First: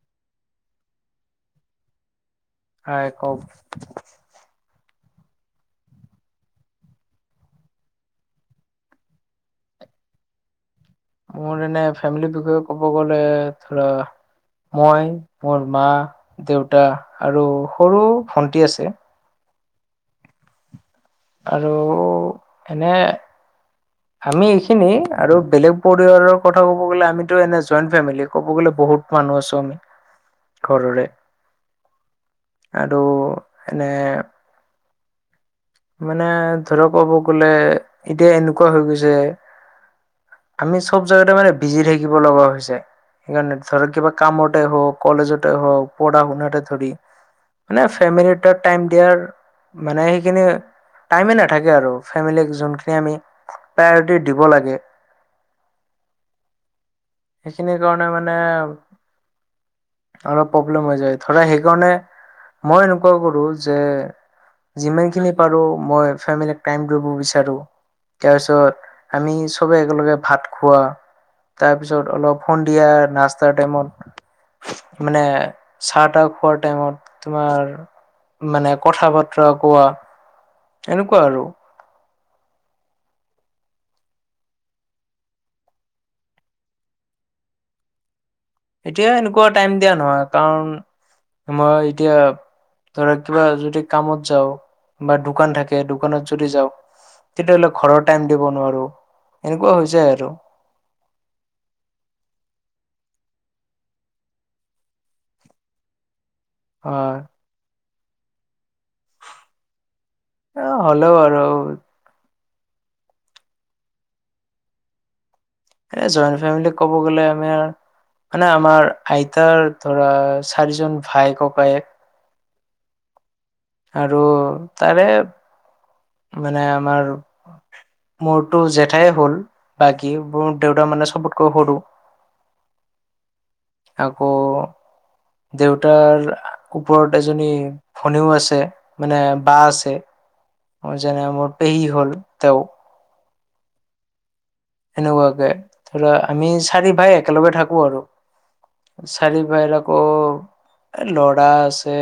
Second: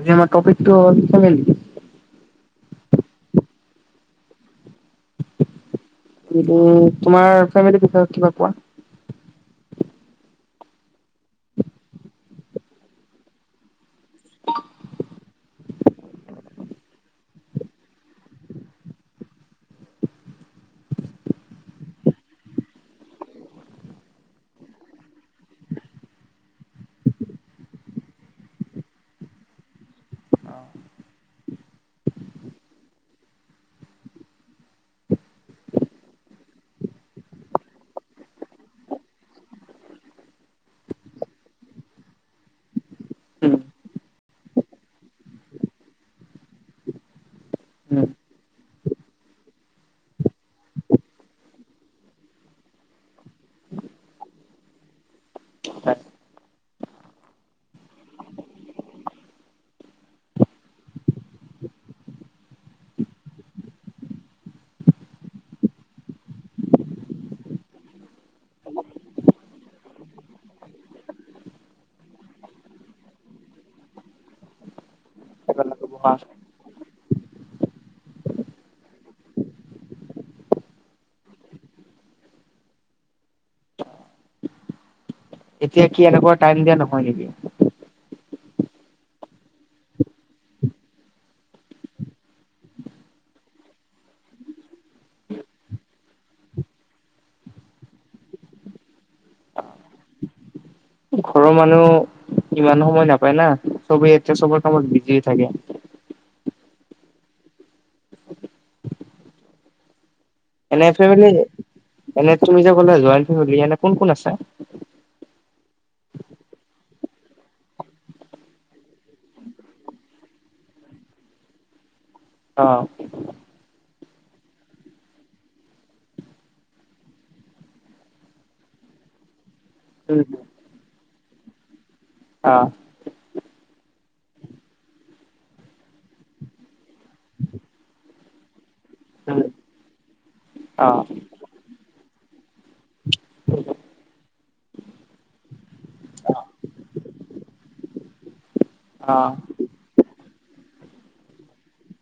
আজি আমাৰ টপিকটো হ'ল খালে নিকি? হয় কওঁক। উম, তোমাৰ ফেমিলি বিষয়ে কিবা কোৱা। মোৰ এনে ফেমিলিৰ বিষয়ে ক'ব গ'লে ধৰা মই মোৰ মা, দেউতা আৰু সৰু ভন্টি আছে। আৰু এনে হয়। আমি এইখিনি আৰু বেলেগ পৰিয়াৰৰ কথা ক'ব গ'লে আমিতো এনে জইণ্ট ফেমিলি ক'ব গ'লে বহুত মানুহ আছো আমি ঘৰৰে। আৰু এনে মানে ধৰক ক'ব গলে এতিয়া এনেকুৱা হৈ গৈছে আমি চব জেগাতে মানে বিজি থাকিব লগা হৈছে। সেইকাৰণে উম ধৰক কিবা কামতে হওক কলেজতে হওক পঢ়া শুনাতে ধৰি মানে উম ফেমিলি তত টাইম দিয়াৰ মানে সেইখিনি টাইমে নাথাকে আৰু ফেমিলিক যোনখিনি আমি প্ৰায়ৰিটি দিব লাগে। সেইখিনি কাৰণে মানে অলপ প্ৰব্লেম হৈ যায় ধৰা সেইকাৰণে মই এনেকুৱা কৰো যে যিমান খিনি পাৰো মই ফেমিলী টাইম দিব বিচাৰো। তাৰ পিছত আমি চবে একেলগে ভাত খোৱা তাৰপিছত অলপ সন্ধিয়া নাস্তাৰ টাইমত মানে চাহ-তাহ খোৱাৰ টাইমত তোমাৰ মানে কথা বতৰা কোৱা এনেকুৱা আৰু। এতিয়া কি এনেকুৱা টাইম দিয়া নহয় নেকি? এতিয়া এনেকুৱা টাইম দিয়া নহয় কাৰণ মই এতিয়া ধৰ কিবা যদি কামত যাওঁ বা দোকান থাকে দোকানত যদি যাওঁ তেতিয়াহ'লে ঘৰৰ টাইম দিব নোৱাৰো এনেকুৱা হৈ যায় আৰু। ঘৰৰ মানুহ ইমান সময় নাপায় না চবেই এতিয়া চবৰ কামত বিজি থাকে। হয়। এনে হ'লেও ফেমিলি আৰু এনে তুমি যে ক'লা জইন্ট ফেমিলি এনে কোন কোন আছে? এ জইণ্ট ফেমিলি ক'ব গ'লে আমি মানে আমাৰ আইতাৰ ধৰা চাৰিজন ভাই ককায়ক অ' আৰু তাৰে মানে আমাৰ মোৰতো জেঠাই হ'ল বাকী মোৰ দেউতা মানে চবতকৈ সৰু অ' আকৌ দেউতাৰ ওপৰত এজনী ভনীও আছে মানে বা আছে অ যেনে মোৰ পেহি হ'ল তেওঁ সেনেকুৱাকে ধৰা আমি চাৰি ভাই একেলগে থাকো আৰু চাৰিভাইৰ আকৌ এ লৰা আছে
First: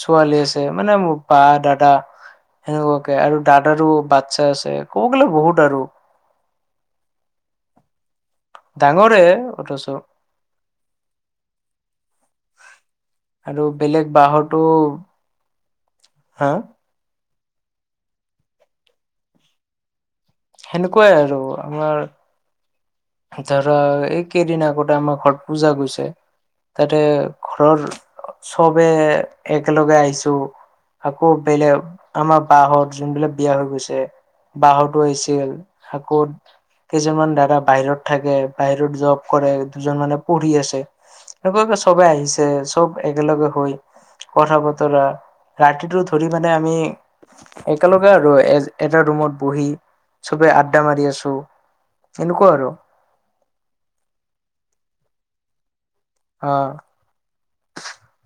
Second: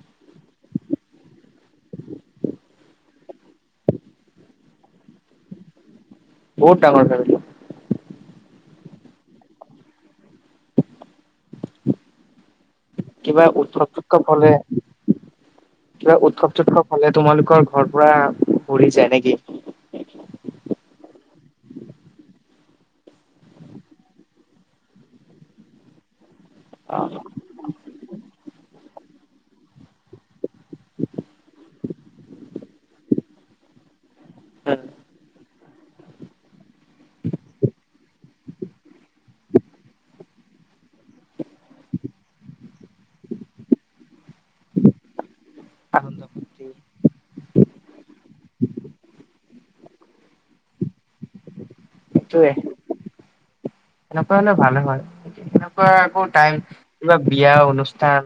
ছোৱালী আছে মানে মোৰ বা দাদা সেনেকুৱাকে আৰু দাদাৰো বাচ্ছা আছে ক'ব গ'লে বহুত আৰু বহত ডাঙৰ ফেমিলি ডাঙৰে অথচ কিবা আৰু বেলেগ উৎসৱ-সুৎসৱ হলে বাহতো কিবা হা উৎসৱ-সুৎসৱ হলে তোমালোকৰ ঘৰ পোৰা ভৰি যায় নেকি সেনেকুৱাই আৰু আমাৰ ধৰা এইকেইদিন আগতে আমাৰ ঘৰত পূজা গৈছে তাতে ঘৰৰ চবে একেলগে আহিছো আকৌ বেলেগ আমাৰ বাঁহত যোনবিলাক বিয়া হৈ গৈছে অ বাঁহতো আহিছিল আকৌ কিছুমান দাদা বাহিৰত থাকে বাহিৰত জব কৰে দুজন মানে পঢ়ি আছে এনেকুৱাকে চবে আহিছে চব একেলগে হৈ কথা বতৰা ৰাতিটো আনন্দ ধৰি মানে ফূৰ্তি আমি একেলগে আৰু এ এটা ৰুমত বহি চবে আড্ডা মাৰি আছো এনেকুৱা সেইটোয়ে আৰু সেনেকুৱা হলে ভালে হয় সেনেকুৱা আকৌ টাইম অ কিবা বিয়া অনুষ্ঠান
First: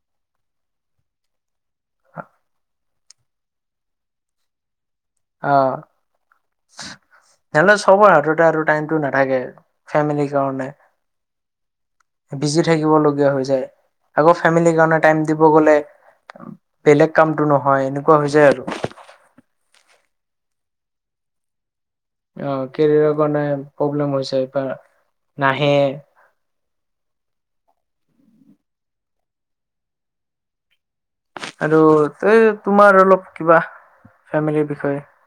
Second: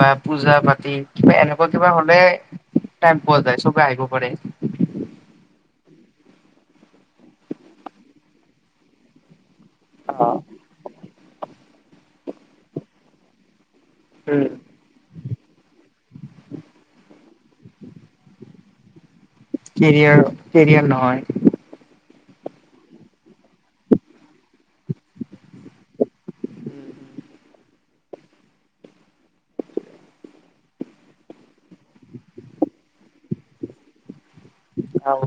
বা পূজা পাতি কিবা এনেকুৱা কিবা হলে টাইম পোৱা যায় চবে আহিব পাৰে অ নহলে চবৰ হাততে আৰু টাইমটো নাথাকে ফেমিলি অ', কাৰণে বিজি থাকিব লগীয়া হৈ যায় আকৌ ফেমিলিৰ কাৰণে টাইম দিব গলে বেলেগ কামটো নহয় এনেকুৱা হৈ যায় আৰু কেৰিয়াৰ কেৰিয়াৰ নহয় অ' কেৰিয়াৰৰ কাৰণে প্ৰব্লেম হৈ যায় বা নাহে আৰু এই তোমাৰ অলপ কিবা ফেমেলিৰ বিষয়ে আৰু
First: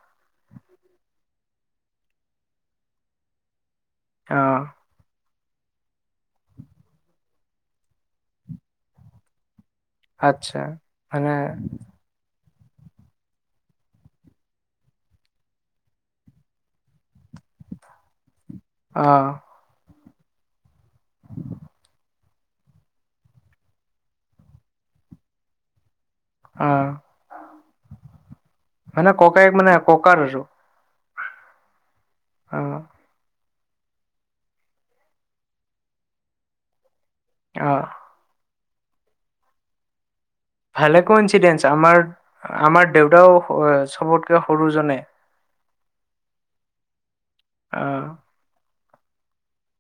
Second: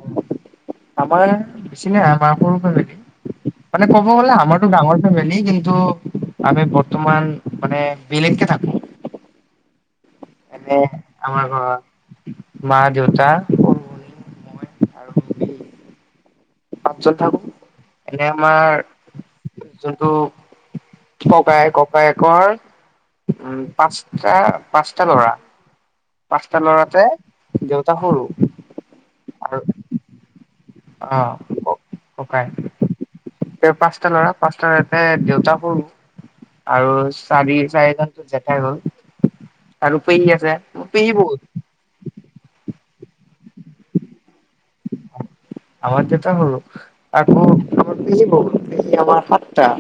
আমাৰ বেছি নাই আমাৰ সৰু ফেমেলি মানে ক'ব গ'লে অ' আমাৰটো ডাঙৰ ফেমিলি কিন্তু আমি বৰ্তমান মানে বিলেগকে থাকো আচ্ছা এনে মানে আমাৰ ঘৰত মা দেউতা সৰু ভনী মই আৰু পাঁচজন থাকো এনে আমাৰ অ' যোনটো ককায়েক ককায়েকৰ উম পাঁচটা পাঁচটা ল'ৰা পাঁচটা অ' ল'ৰাতে দেউতা সৰু মানে ককায়েক আৰু মানে ককাৰ আৰু অ' অ' ককায়েক পাঁচটা ল'ৰা পাঁচটাতে দেউতা সৰু আৰু চাৰি অ' চাৰিজনতো জেঠাই হল আৰু পেহী আছে মোৰ ভালে পেহী বহুত কোইনঞ্চিডেন্ঞ্চ আমাৰ আমাৰ দেউতাও চবতকে সৰু জনে আমাৰ দেউতা সৰু আকৌ আমাৰ অ' পেহী বহুত পেহী আমাৰ সাতটা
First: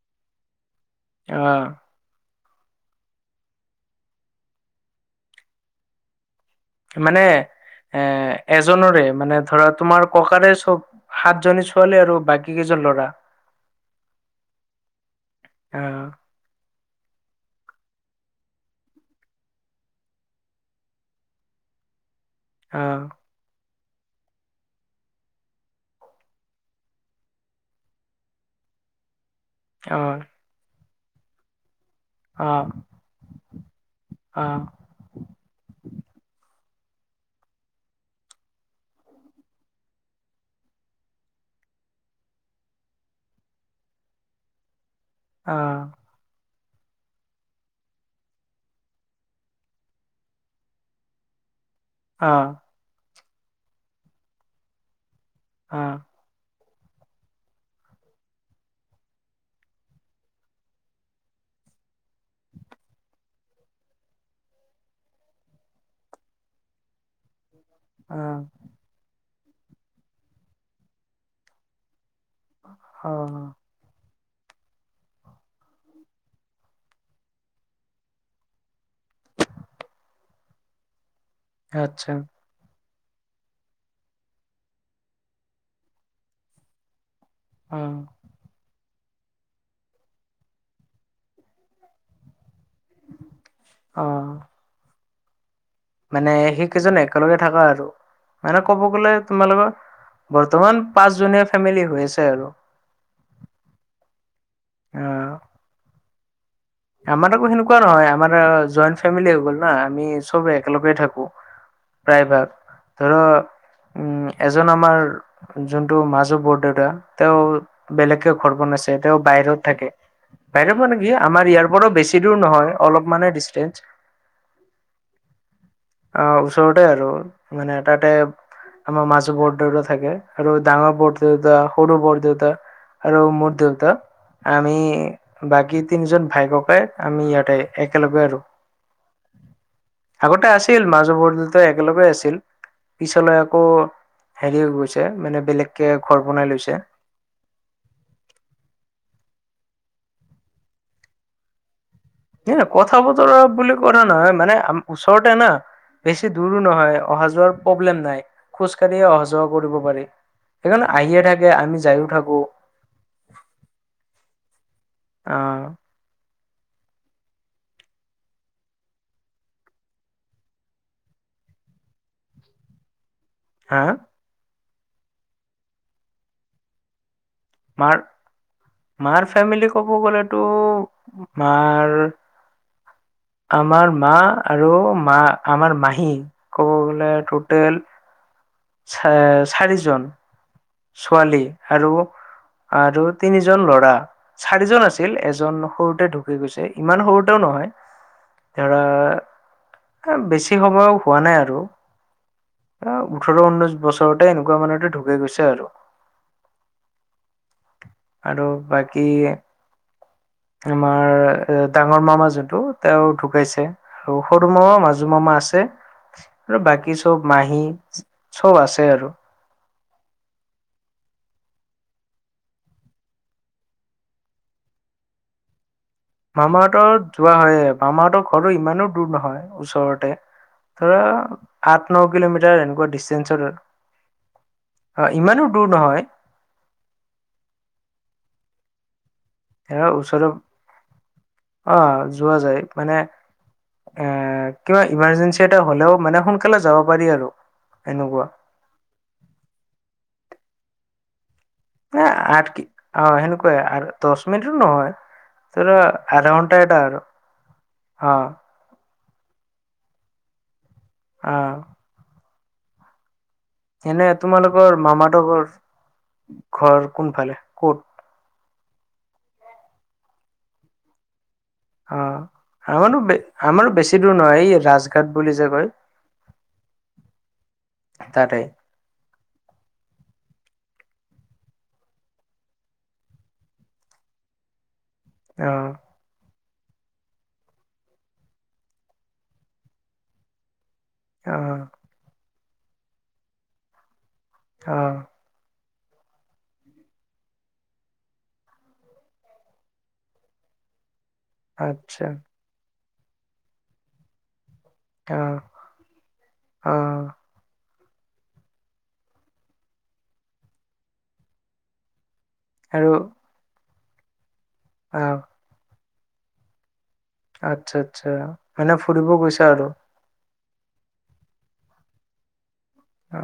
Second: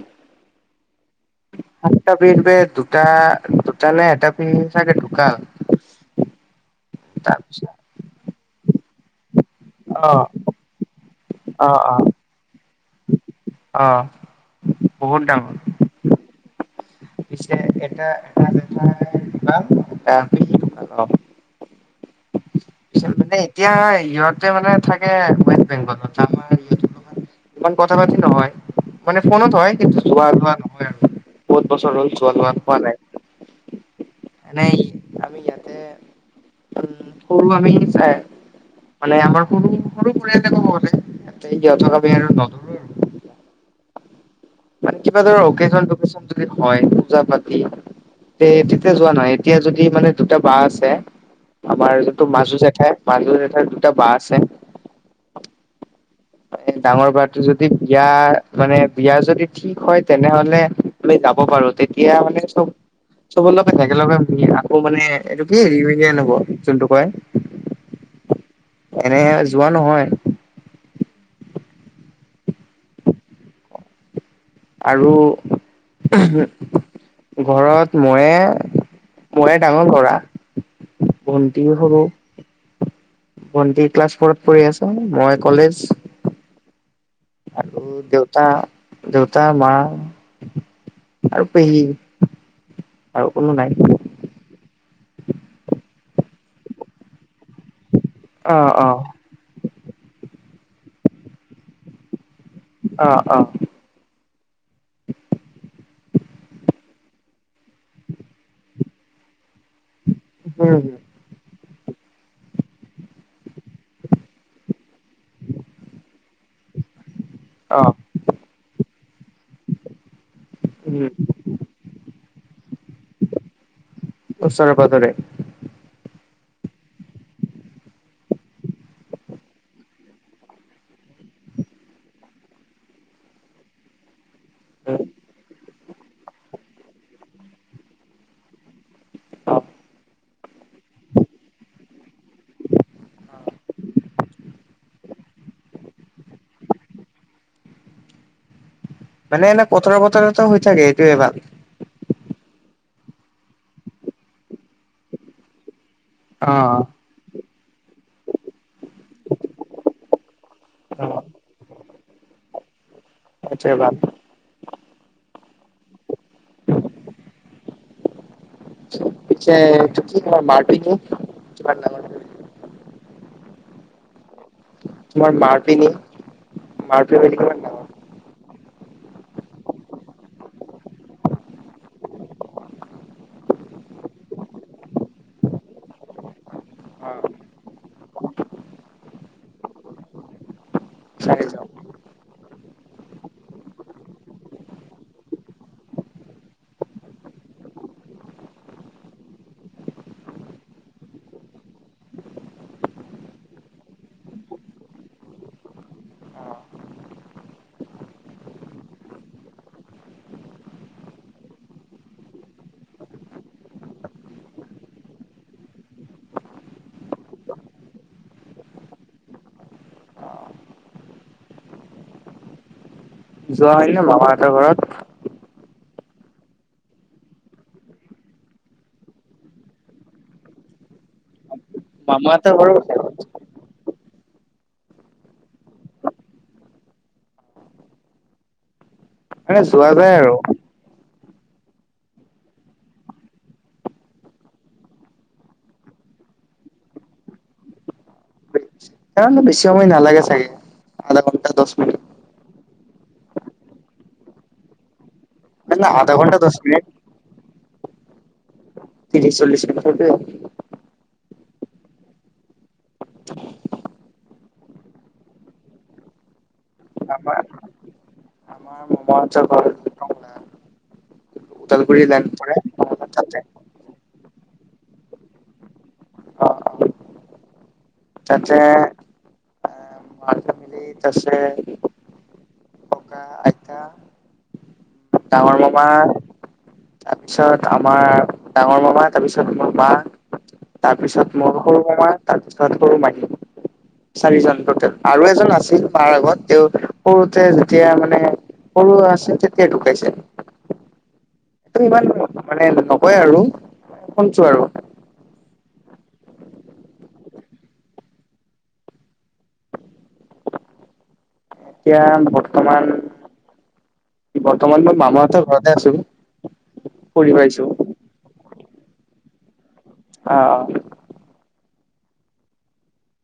অ সাতটা পেহী পৰা দুটা দুটা নে এটা পেহী চাগে ঢুকাল মানে তাৰপিছত এ এজনৰে মানে ধৰা তোমাৰ অ ককাৰে চব সাতজনী অ অ ছোৱালী আৰু বাকী কেইজন ল'ৰা অ বহুত ডাঙৰ অ পিছে এটা এটা জেঠাই ঢুকাল এটা পেহী ঢুকাল অ অ পিছত মানে এতিয়া ইহঁতে মানে থাকে ৱেষ্ট বেংগলত আমাৰ ইয়াত নহয় ইমান কথা-পাতি নহয় মানে ফোনত হয় অ যোৱা ধোৱা নহয় আৰু বহুত বছৰ হ'ল যোৱা অ ধোৱা হোৱা নাই অ'। এনে আমি ইয়াতে উম। [unintelligible] মানে আমাৰ সৰু, সৰু পৰিয়ালয়ে কব গ'লে, এতিয়া ইঁহতক আমি আৰু নথ মানে কিবা ধৰা অ অকেচন টোকেচন যদি হ'য়, পূজা- পাতি তে তেতিয়া যোৱা নাই এতিয়া যদি মানে দুটা বাঁ আছে। আমাৰ যিটো মাজু জেঠাই, মাজু জেঠাৰ দুটা বাঁ আছে। অ'। এ ডাঙৰ বাটো যদি বিয়া মানে বিয়া যদি ঠিক হ'য়, তেনেহ'লে আমি যাব পাৰো, তেতিয়া মানে চব চবৰ লগে একেলগে মিলি আকৌ মানে, এইটো কি ৰিইউনিয়ন হ'ব যোনটো কয়। অ'। এনে যোৱা নহয়। অ'। আৰু ঘৰত ময়ে, ময়ে ডাঙৰ ল'ৰা। ভণ্টিও সৰু। আচ্ছা ভণ্টি ক্লাছ ফৰত পঢ়ি আছে, মই কলেজ। অ আৰু দেউ তা, দেউতা, মা আৰু পেহী। আৰু কোনো নাই। অ'। মানে সেই কেইজন একেলগে থাকো আৰু, অ মানে ক'ব অ গলে তোমালোকৰ, বৰ্তমান পাঁচজনীয়া ফেমিলি হৈ আছে আৰু। অ', অ'। অ আমাৰ আকৌ সেনেকুৱা নহয়, আমাৰ জইণ্ট ফেমিলি হৈ গল ন আমি চব উম একেলগে থাকো প্ৰায় ভাগ, ধৰ উম, এজন আমাৰ যোনটো মাজু বৰদেউতা, তেওঁ অ বেলেগকৈ ঘৰ বনাইছে, তেওঁ বাহিৰত থাকে, বাহিৰত মানে উম, কি আমাৰ ইয়াৰ পৰা বেছি দূৰ নহয়, অলপ মানে ডিচটেন্স। ওচৰে পাজৰে। অ', ওচৰতে আৰু, মানে তাতে আমাৰ মাজু বৰদেউতা থাকে, আৰু ডাঙৰ বৰদউতা, সৰু বৰদউতা আৰু মোৰ দেউতা আমি বাকী তিনিজন ভাই-ককাই, আমি ইয়াতে একেলগে আৰু। অ'। আগতে আছিল মাজো বৰদেউতাই একেলগে আছিল। পিছলৈ আকৌ, হেৰি হৈ গৈছে, মানে বেলেগকে ঘৰ বনাই লৈছে। মানে এনে কথৰা বতৰাতো হৈ থাকে, এইটোয়ে ভাল। হে কথা বতৰা বুলি কথা নহয়, মানে আমাৰ ওচৰতে না বেছি দূৰো অ', নহয় অহা যোৱাত প্ৰব্লেম নাই, খোজ কঢ়িয়ে অহা যোৱা কৰিব পাৰি, সেইকাৰণে আহিয়ে থা কে, আমি যায়ো থাকো। সেইটোৱে ভাল। অ'। পিছে, এইটো কি কই মাৰটিনিউ কিমান ডাঙৰ হা? তোমাৰ মাৰতিনি, মাৰটো ৰেডি কৰা [unintelligible] মাৰ, মাৰ ফেমিলি ক'ব গ'লেতো মাৰ আমাৰ মা আৰু মা আমাৰ মাহী ক'ব গ'লে টোটেল চা-চাৰিজন। ছোৱালী চাৰিজন আৰু আৰু তিনিজন ল'ৰা। চাৰিজন আছিল, এজন সৰুতে ঢুকি গৈছে, ইমান সৰুতেও নহয়। ধৰা বেছি সবয় হোৱা নাই আৰু। এ, ওঠৰ ঊনৈশ বছৰতে এনেকুৱা মানে ঢুকি গৈছে। তে আৰু। অ', আৰু বাকী আমাৰ এ, ডাঙৰ মামা যোনটো তেওঁ ঢুকাইছে। আৰু সৰু মামা, মাজু মামা আছে। আৰু বাকী চব মাহী, চব আছে আৰু। যোৱা হয় ন' মামাহঁতৰ ঘৰত? মামাহঁতৰ যোৱা হয়ে, মামাহঁতৰ ঘৰটো ইমানো দূৰ নহয় ওচৰতে। ধৰা আঠ ন মামাহঁতৰ কিলোমিটাৰ ঘৰো এনেকুৱা ডিষ্টেঞ্চৰ হয়, ইমানো দূৰ নহয়। মানে সেয়া যোৱা যায় ওচৰত। আৰু অ' যোৱা যায় মানে এ, কিবা ইমাৰজেঞ্চি এটা হ'লেও মানে সোনকালে যাব পাৰি আৰু এনেকুৱা। কাৰনে বেছি সময় নালাগে চাগে, আধা ঘণ্টা দহ মিনিট এ, আঠ কি অ' সেনেকুৱাই আৰ দহ মিনিটো নহয়। ধৰা নাই নাই আধা দহ ঘণ্টা এটা মিনিট আৰু, অ'। ত্ৰিশ চল্লিছ মিনিটতে? অ'। এনে তোমালোকৰ মামাহঁতৰ ঘৰ, ঘৰ কোনফালে? ক'ত [unintelligible] অঞ্চল পাহাৰত। লাইন পৰে অ' আমাৰো বে তাতে আমাৰো বেছি দূৰ নহয় এই ৰাজঘাট বুলি যে কয়। অ অ তাতে গেইট আছে। ককা, আইতা, অ ডাঙৰ মামা। তাৰপিছত আমাৰ ডাঙৰ মামা তাৰপিছত মোৰ মা। অ তাৰপিছত মোৰ সৰু মামা তাৰপিছত সৰু মাইী। চাৰিজন অ ট'টেল আৰু এজন আছিল। মাৰ আগত তেওঁ সৰুতে যেতিয়া মানে সৰু আছে তেতিয়া ঢুকাইছে। টো ইমান আচ্ছা মানে নকয় আৰু শুনছোঁ আৰু। অ', অ'। দিয়া নহ আৰু বৰ্তমান মই অ মামাহঁতৰ ঘৰতে আছোঁ। আচ্ছা আচ্ছা। মানে ফুৰিব গৈছা আৰু। অ', অ'। অ'।